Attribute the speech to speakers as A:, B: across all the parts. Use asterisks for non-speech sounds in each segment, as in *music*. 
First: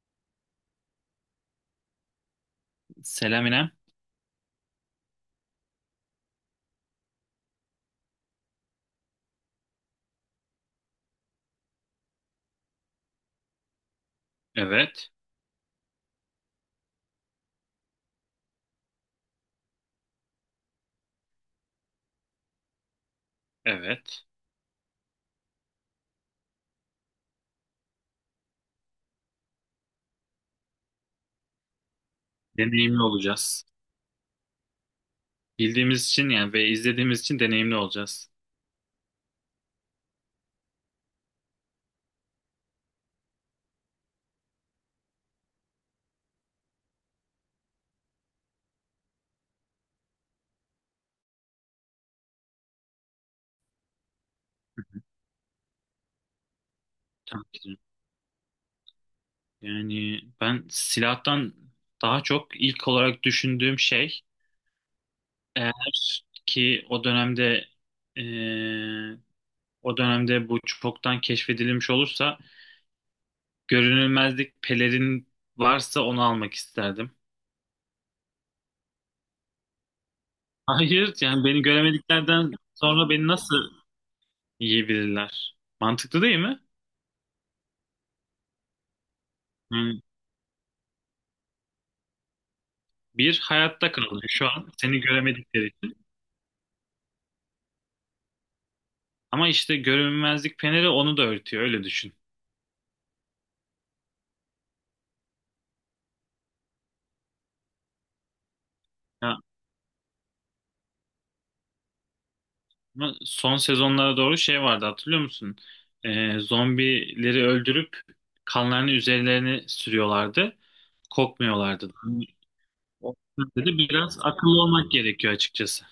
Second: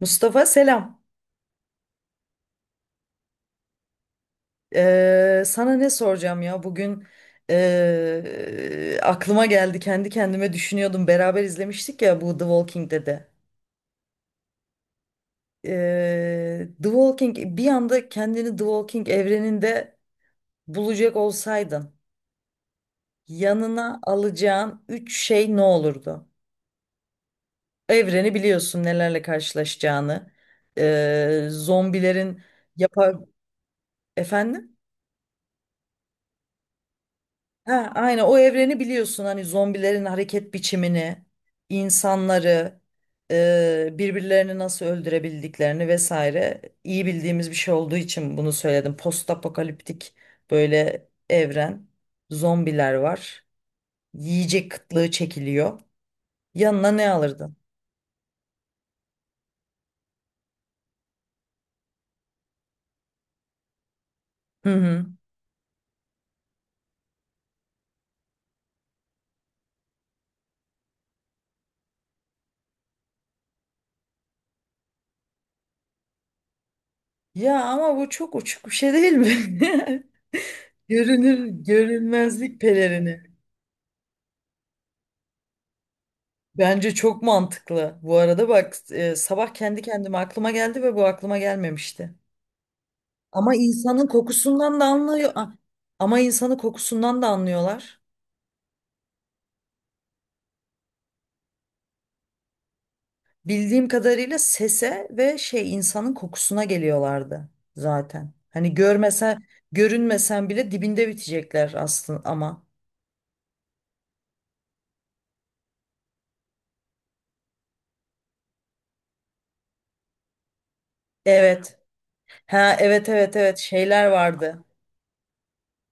A: Mustafa, selam.
B: Selam İrem.
A: Sana ne soracağım ya, bugün aklıma geldi, kendi kendime düşünüyordum. Beraber izlemiştik ya bu The Walking Dead'i.
B: Evet,
A: The Walking, bir anda kendini The Walking evreninde bulacak olsaydın yanına
B: evet.
A: alacağın üç şey ne olurdu? Evreni biliyorsun, nelerle karşılaşacağını, zombilerin
B: Deneyimli
A: yapar
B: olacağız.
A: efendim.
B: Bildiğimiz için yani ve izlediğimiz için deneyimli
A: Ha, aynen,
B: olacağız.
A: o evreni biliyorsun, hani zombilerin hareket biçimini, insanları, birbirlerini nasıl öldürebildiklerini vesaire, iyi bildiğimiz bir şey olduğu için bunu söyledim. Post apokaliptik böyle evren, zombiler var, yiyecek kıtlığı çekiliyor. Yanına ne alırdın?
B: Tabii ki. Yani ben silahtan daha çok ilk olarak düşündüğüm şey
A: Hı hı.
B: eğer ki o dönemde eee, o dönemde bu çoktan keşfedilmiş olursa görünülmezlik pelerin varsa onu almak isterdim.
A: Ya ama bu çok uçuk bir şey değil mi? *laughs*
B: Hayır yani beni göremediklerden
A: Görünmezlik
B: sonra beni
A: pelerini.
B: nasıl yiyebilirler? Mantıklı değil mi?
A: Bence çok mantıklı. Bu arada bak, sabah kendi kendime aklıma geldi ve bu aklıma gelmemişti.
B: Bir,
A: Ama
B: hayatta
A: insanın
B: kaldın şu an.
A: kokusundan da
B: Seni
A: anlıyor.
B: göremedikleri için.
A: Ama insanın kokusundan da anlıyorlar.
B: Ama işte görünmezlik peneri onu da örtüyor. Öyle düşün.
A: Bildiğim kadarıyla sese ve şey insanın kokusuna geliyorlardı zaten. Hani
B: Ya,
A: görmesen, görünmesen bile dibinde bitecekler aslında ama.
B: ama son sezonlara doğru şey vardı hatırlıyor musun? Zombileri öldürüp kanlarını üzerlerine sürüyorlardı.
A: Evet.
B: Kokmuyorlardı. Yani
A: Ha, evet,
B: o
A: evet, evet,
B: yüzden de
A: şeyler
B: biraz akıllı
A: vardı.
B: olmak gerekiyor açıkçası.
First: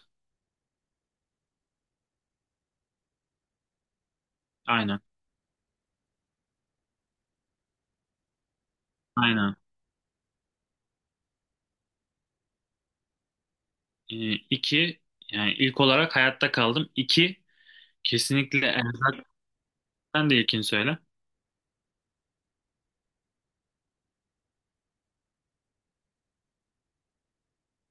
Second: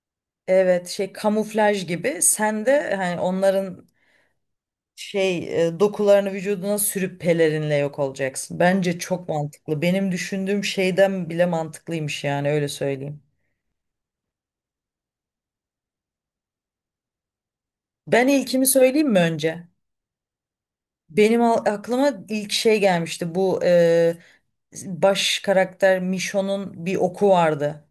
A: Evet, şey kamuflaj gibi. Sen de hani onların
B: Aynen.
A: şey dokularını vücuduna sürüp pelerinle yok olacaksın. Bence çok
B: Aynen.
A: mantıklı. Benim düşündüğüm şeyden bile mantıklıymış, yani öyle söyleyeyim.
B: İki, yani ilk olarak hayatta kaldım. İki,
A: Ben ilkimi
B: kesinlikle
A: söyleyeyim mi
B: erzak.
A: önce?
B: Sen de ilkini söyle.
A: Benim aklıma ilk şey gelmişti. Bu baş karakter Mişon'un bir oku vardı.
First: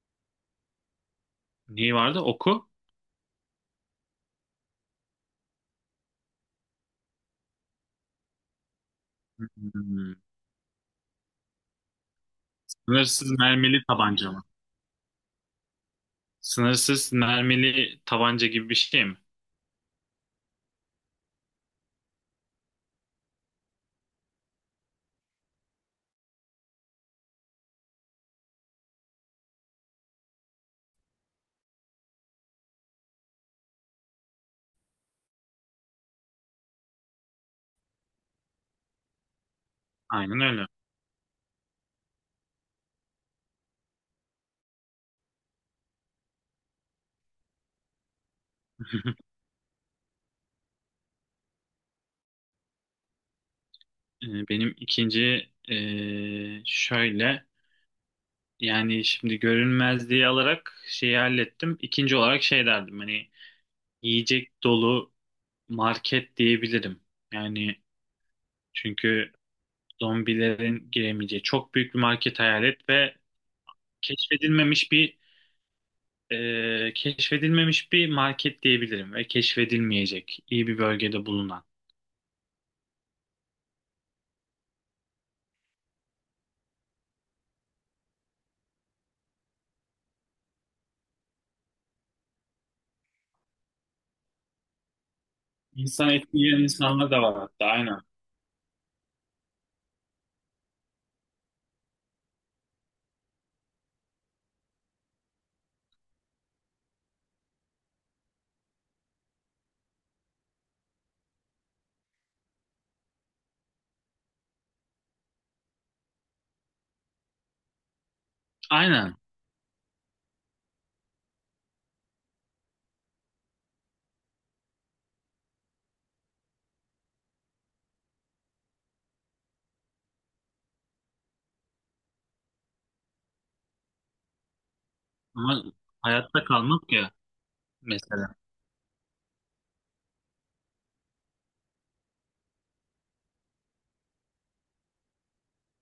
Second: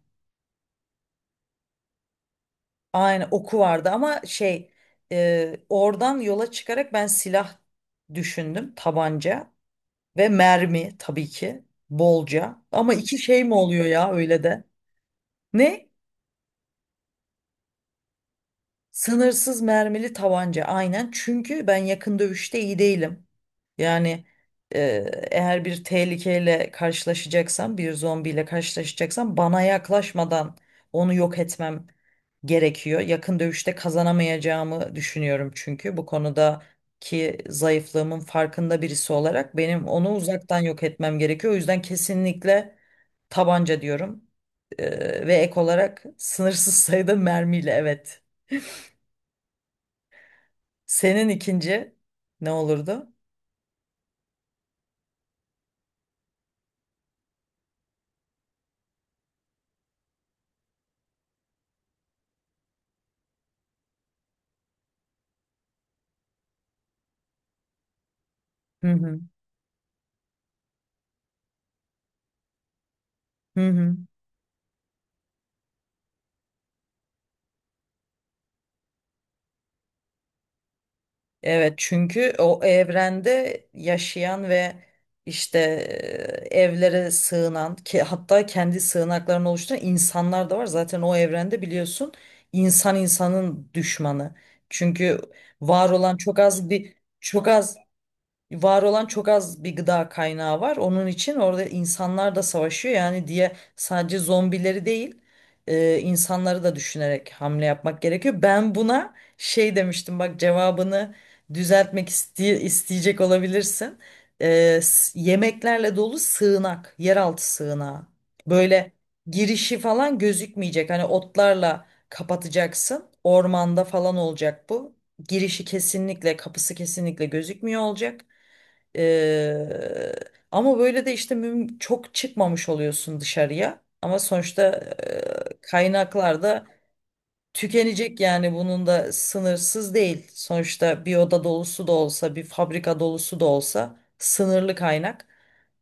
B: Neyi vardı? Oku.
A: Aynen, oku vardı ama şey oradan yola çıkarak ben silah düşündüm. Tabanca
B: Hmm.
A: ve mermi, tabii ki bolca. Ama iki
B: Sınırsız
A: şey mi
B: mermili
A: oluyor ya
B: tabanca
A: öyle
B: mı?
A: de? Ne?
B: Sınırsız mermili tabanca gibi bir şey mi?
A: Sınırsız mermili tabanca, aynen, çünkü ben yakın dövüşte iyi değilim. Yani e, eğer bir tehlikeyle karşılaşacaksam, bir zombiyle karşılaşacaksam, bana yaklaşmadan onu yok etmem gerekiyor. Yakın dövüşte kazanamayacağımı düşünüyorum, çünkü bu konudaki zayıflığımın farkında birisi olarak benim onu
B: Aynen
A: uzaktan
B: öyle.
A: yok etmem gerekiyor. O yüzden kesinlikle tabanca diyorum. Ve ek olarak sınırsız sayıda mermiyle, evet.
B: *laughs*
A: Senin ikinci ne olurdu?
B: Benim ikinci şöyle yani şimdi görünmezliği alarak şeyi hallettim. İkinci olarak şey derdim hani yiyecek dolu market diyebilirim. Yani
A: Hı hı.
B: çünkü zombilerin giremeyeceği çok büyük bir market hayal et ve
A: Hı hı.
B: keşfedilmemiş bir keşfedilmemiş bir market diyebilirim ve keşfedilmeyecek iyi bir bölgede bulunan.
A: Evet, çünkü o evrende yaşayan ve işte evlere sığınan, ki hatta kendi sığınaklarını oluşturan insanlar da var. Zaten o evrende biliyorsun, insan insanın düşmanı. Çünkü var
B: İnsan
A: olan
B: eti
A: çok
B: yiyen
A: az bir
B: insanlar da var
A: çok
B: hatta
A: az
B: aynen.
A: var olan çok az bir gıda kaynağı var. Onun için orada insanlar da savaşıyor. Yani diye sadece zombileri değil, insanları da düşünerek hamle yapmak gerekiyor. Ben buna şey demiştim bak, cevabını düzeltmek isteyecek olabilirsin. Yemeklerle dolu sığınak, yeraltı sığınağı. Böyle
B: Aynen
A: girişi falan gözükmeyecek. Hani otlarla kapatacaksın. Ormanda falan olacak bu. Girişi kesinlikle, kapısı kesinlikle gözükmüyor olacak. Eee, Ama böyle de işte çok çıkmamış oluyorsun dışarıya. Ama sonuçta
B: ama
A: kaynaklar
B: hayatta
A: da
B: kalmak ya
A: tükenecek,
B: mesela.
A: yani bunun da sınırsız değil. Sonuçta bir oda dolusu da olsa, bir fabrika dolusu da olsa sınırlı kaynak.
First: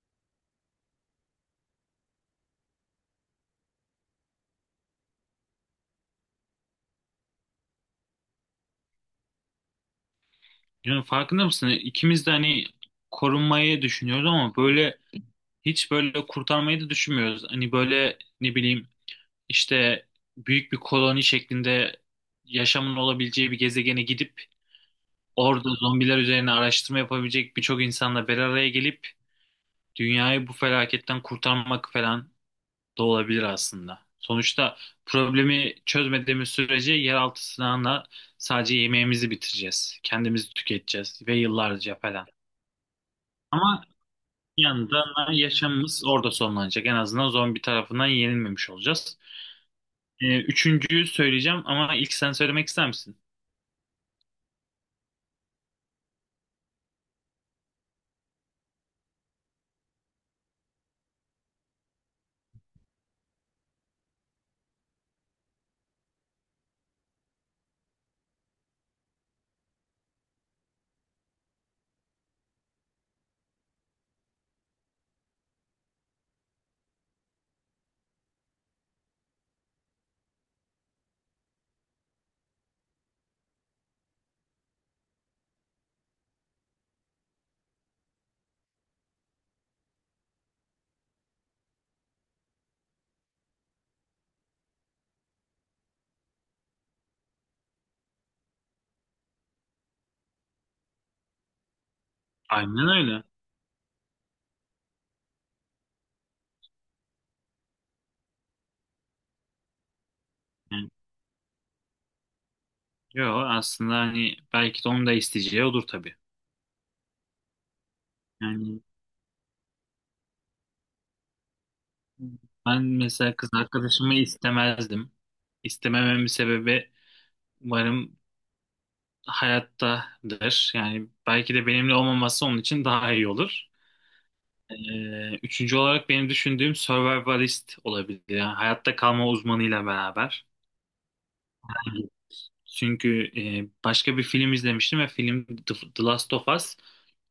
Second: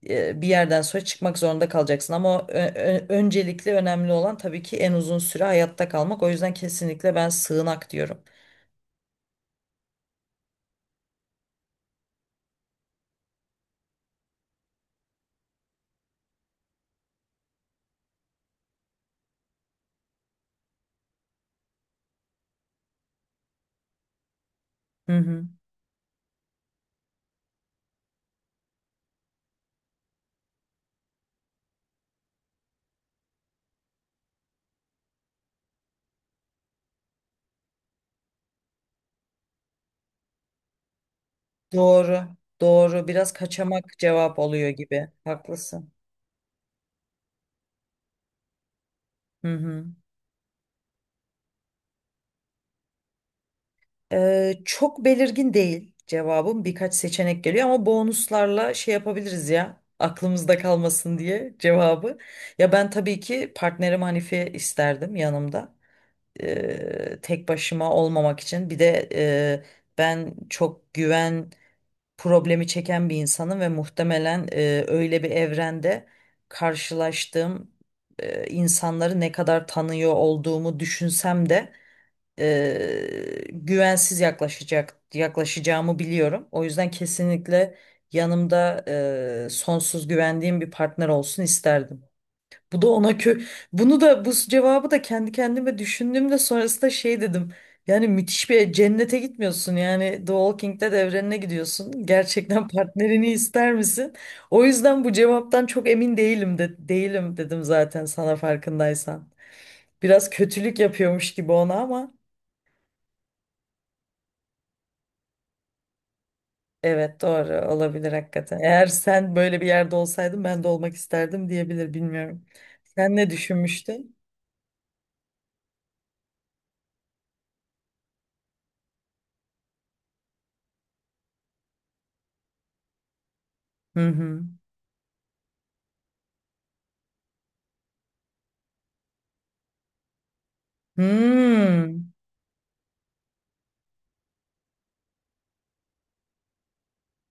A: Bir yerden sonra çıkmak zorunda kalacaksın. Ama öncelikli önemli olan tabii ki en uzun süre hayatta kalmak. O yüzden kesinlikle ben sığınak diyorum.
B: Yani farkında mısın? İkimiz de hani korunmayı düşünüyoruz ama böyle hiç böyle kurtarmayı da düşünmüyoruz. Hani böyle ne bileyim işte büyük bir koloni şeklinde yaşamın olabileceği bir gezegene gidip
A: Hı hı.
B: orada zombiler üzerine araştırma yapabilecek birçok insanla bir araya gelip dünyayı bu felaketten kurtarmak falan da olabilir aslında. Sonuçta problemi çözmediğimiz sürece yeraltı silahına sadece yemeğimizi bitireceğiz. Kendimizi tüketeceğiz ve yıllarca
A: Doğru,
B: falan.
A: doğru. Biraz
B: Ama
A: kaçamak cevap
B: bir
A: oluyor gibi.
B: yandan
A: Haklısın.
B: yaşamımız orada sonlanacak. En azından zombi tarafından yenilmemiş olacağız.
A: Hı hı.
B: Üçüncüyü söyleyeceğim ama ilk sen söylemek ister misin?
A: Çok belirgin değil cevabım. Birkaç seçenek geliyor ama bonuslarla şey yapabiliriz ya. Aklımızda kalmasın diye cevabı. Ya ben tabii ki partnerim Hanife isterdim yanımda. Tek başıma olmamak için. Bir de ben çok güven problemi çeken bir insanım ve muhtemelen öyle bir evrende karşılaştığım insanları ne kadar tanıyor olduğumu düşünsem de güvensiz yaklaşacağımı biliyorum. O yüzden kesinlikle yanımda sonsuz güvendiğim bir partner olsun isterdim. Bu da ona kö Bunu da bu cevabı da kendi kendime düşündüğümde sonrasında şey dedim. Yani müthiş bir cennete gitmiyorsun. Yani The Walking Dead evrenine gidiyorsun. Gerçekten *laughs*
B: Aynen öyle.
A: partnerini ister misin? O yüzden bu cevaptan çok emin değilim, de değilim dedim zaten, sana farkındaysan. Biraz kötülük
B: Yani,
A: yapıyormuş gibi ona ama.
B: yo aslında hani belki de onu da isteyeceği odur tabii.
A: Evet, doğru olabilir hakikaten.
B: Yani
A: Eğer sen böyle bir yerde olsaydın ben de olmak isterdim diyebilir, bilmiyorum.
B: ben
A: Sen ne
B: mesela kız arkadaşımı
A: düşünmüştün?
B: istemezdim. İstemememin sebebi umarım hayattadır. Yani belki de benimle olmaması onun için daha iyi olur.
A: Hı hı.
B: Üçüncü olarak benim düşündüğüm survivalist olabilir. Yani hayatta kalma uzmanıyla beraber.
A: Hmm.
B: Çünkü başka bir film izlemiştim ve film The Last of Us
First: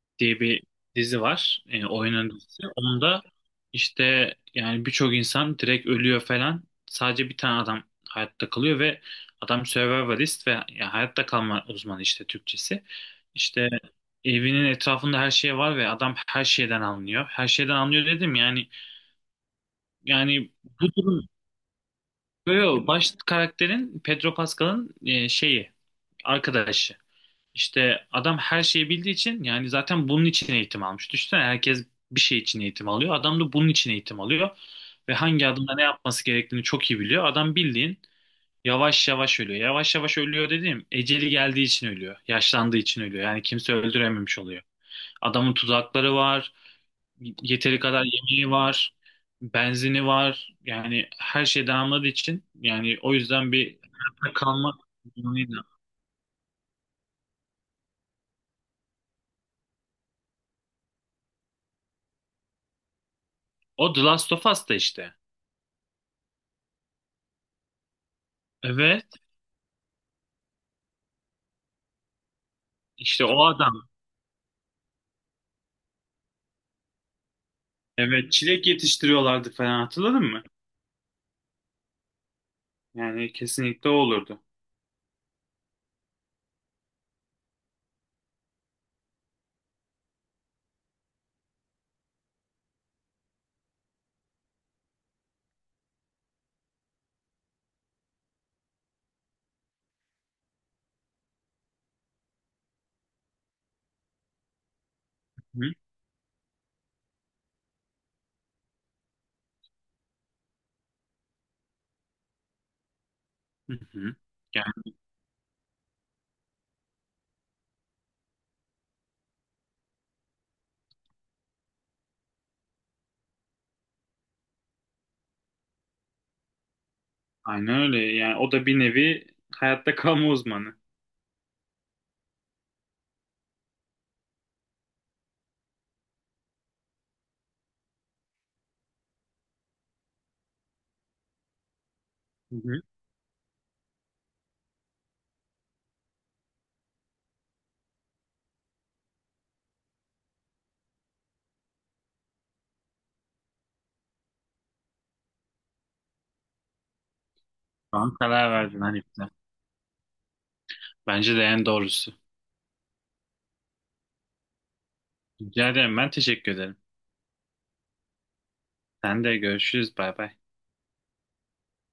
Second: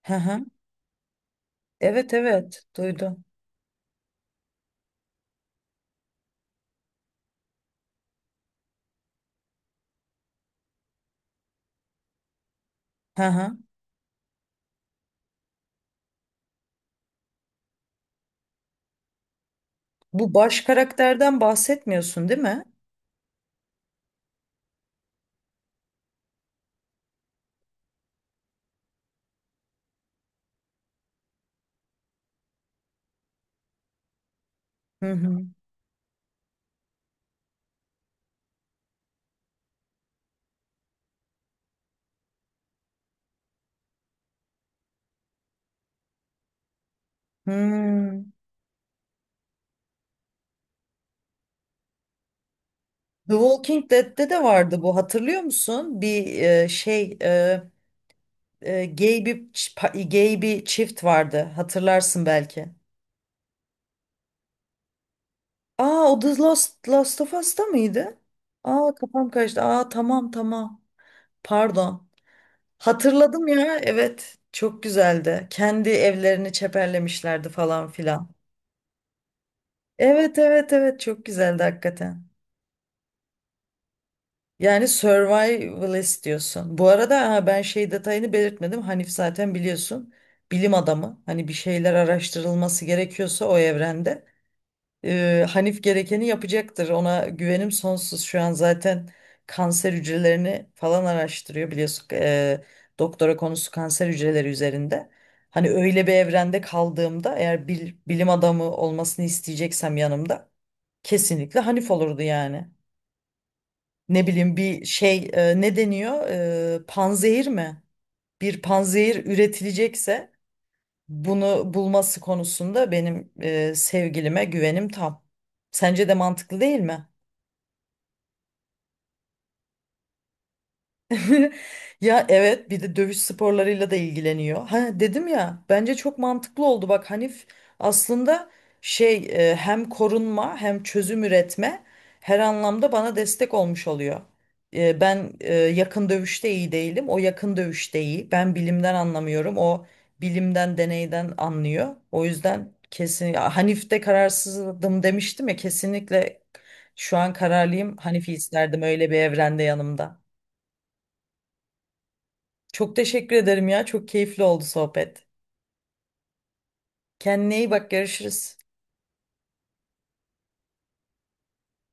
A: Hı
B: diye
A: hı.
B: bir dizi var. E,
A: Evet,
B: oyunun dizisi.
A: evet,
B: Onda
A: duydum.
B: işte yani birçok insan direkt ölüyor falan. Sadece bir tane adam hayatta kalıyor ve adam survivalist ve ya hayatta kalma uzmanı işte Türkçesi.
A: Hı hı.
B: İşte evinin etrafında her şey var ve adam her şeyden anlıyor. Her şeyden anlıyor dedim yani
A: Bu
B: yani
A: baş
B: bu durum
A: karakterden bahsetmiyorsun değil
B: böyle
A: mi?
B: yo, baş karakterin Pedro Pascal'ın şeyi arkadaşı. İşte adam her şeyi bildiği için yani zaten bunun için eğitim almış. Düşünsene herkes bir şey için eğitim alıyor. Adam da bunun için eğitim alıyor.
A: Hı
B: Ve
A: hı.
B: hangi adımda ne yapması gerektiğini çok iyi biliyor. Adam bildiğin yavaş yavaş ölüyor. Yavaş yavaş ölüyor dediğim eceli geldiği için ölüyor. Yaşlandığı için ölüyor. Yani kimse öldürememiş oluyor. Adamın tuzakları var. Yeteri kadar
A: Hmm.
B: yemeği var. Benzini var. Yani her şey damladığı için yani o
A: The
B: yüzden bir
A: Walking Dead'te
B: hayatta
A: de
B: kalma
A: vardı bu, hatırlıyor
B: durumuyla.
A: musun? Bir şey gay bir çift vardı, hatırlarsın belki.
B: O The Last of Us'ta işte.
A: Aa, o The Last of Us'ta mıydı? Aa,
B: Evet.
A: kafam karıştı. Aa, tamam, tamam. Pardon.
B: İşte o
A: Hatırladım ya.
B: adam.
A: Evet. Çok güzeldi. Kendi evlerini çeperlemişlerdi falan filan.
B: Evet, çilek yetiştiriyorlardı falan hatırladın
A: Evet,
B: mı?
A: evet, evet, çok güzeldi hakikaten.
B: Yani kesinlikle o olurdu.
A: Yani survivalist diyorsun. Bu arada ha, ben şey detayını belirtmedim. Hanif zaten biliyorsun. Bilim adamı. Hani bir şeyler araştırılması gerekiyorsa o evrende. Hanif gerekeni yapacaktır. Ona güvenim sonsuz. Şu an zaten kanser hücrelerini falan araştırıyor biliyorsun. Doktora konusu kanser hücreleri üzerinde.
B: Hı
A: Hani öyle bir evrende kaldığımda eğer bilim adamı olmasını isteyeceksem yanımda kesinlikle Hanif olurdu yani.
B: hı. Hı.
A: Ne bileyim bir
B: Yani
A: şey, ne deniyor? Panzehir mi? Bir panzehir üretilecekse bunu bulması konusunda benim sevgilime güvenim tam. Sence de mantıklı değil mi?
B: aynen öyle. Yani o da bir nevi hayatta kalma uzmanı.
A: *laughs* Ya evet, bir de dövüş sporlarıyla da ilgileniyor. Ha dedim ya, bence çok mantıklı oldu. Bak Hanif aslında şey hem korunma hem çözüm üretme, her
B: Hı hı.
A: anlamda bana destek olmuş oluyor. Ben yakın dövüşte iyi değilim. O yakın dövüşte iyi. Ben bilimden anlamıyorum. O bilimden deneyden anlıyor. O yüzden kesin ya, Hanif'te kararsızdım demiştim ya, kesinlikle şu an kararlıyım.
B: Şu an
A: Hanif'i
B: karar
A: isterdim
B: verdin
A: öyle bir
B: Hanif'le.
A: evrende yanımda.
B: Bence de en doğrusu.
A: Çok teşekkür ederim ya. Çok keyifli oldu sohbet.
B: Rica ederim. Ben teşekkür ederim.
A: Kendine iyi bak. Görüşürüz.
B: Sen de görüşürüz. Bay bay.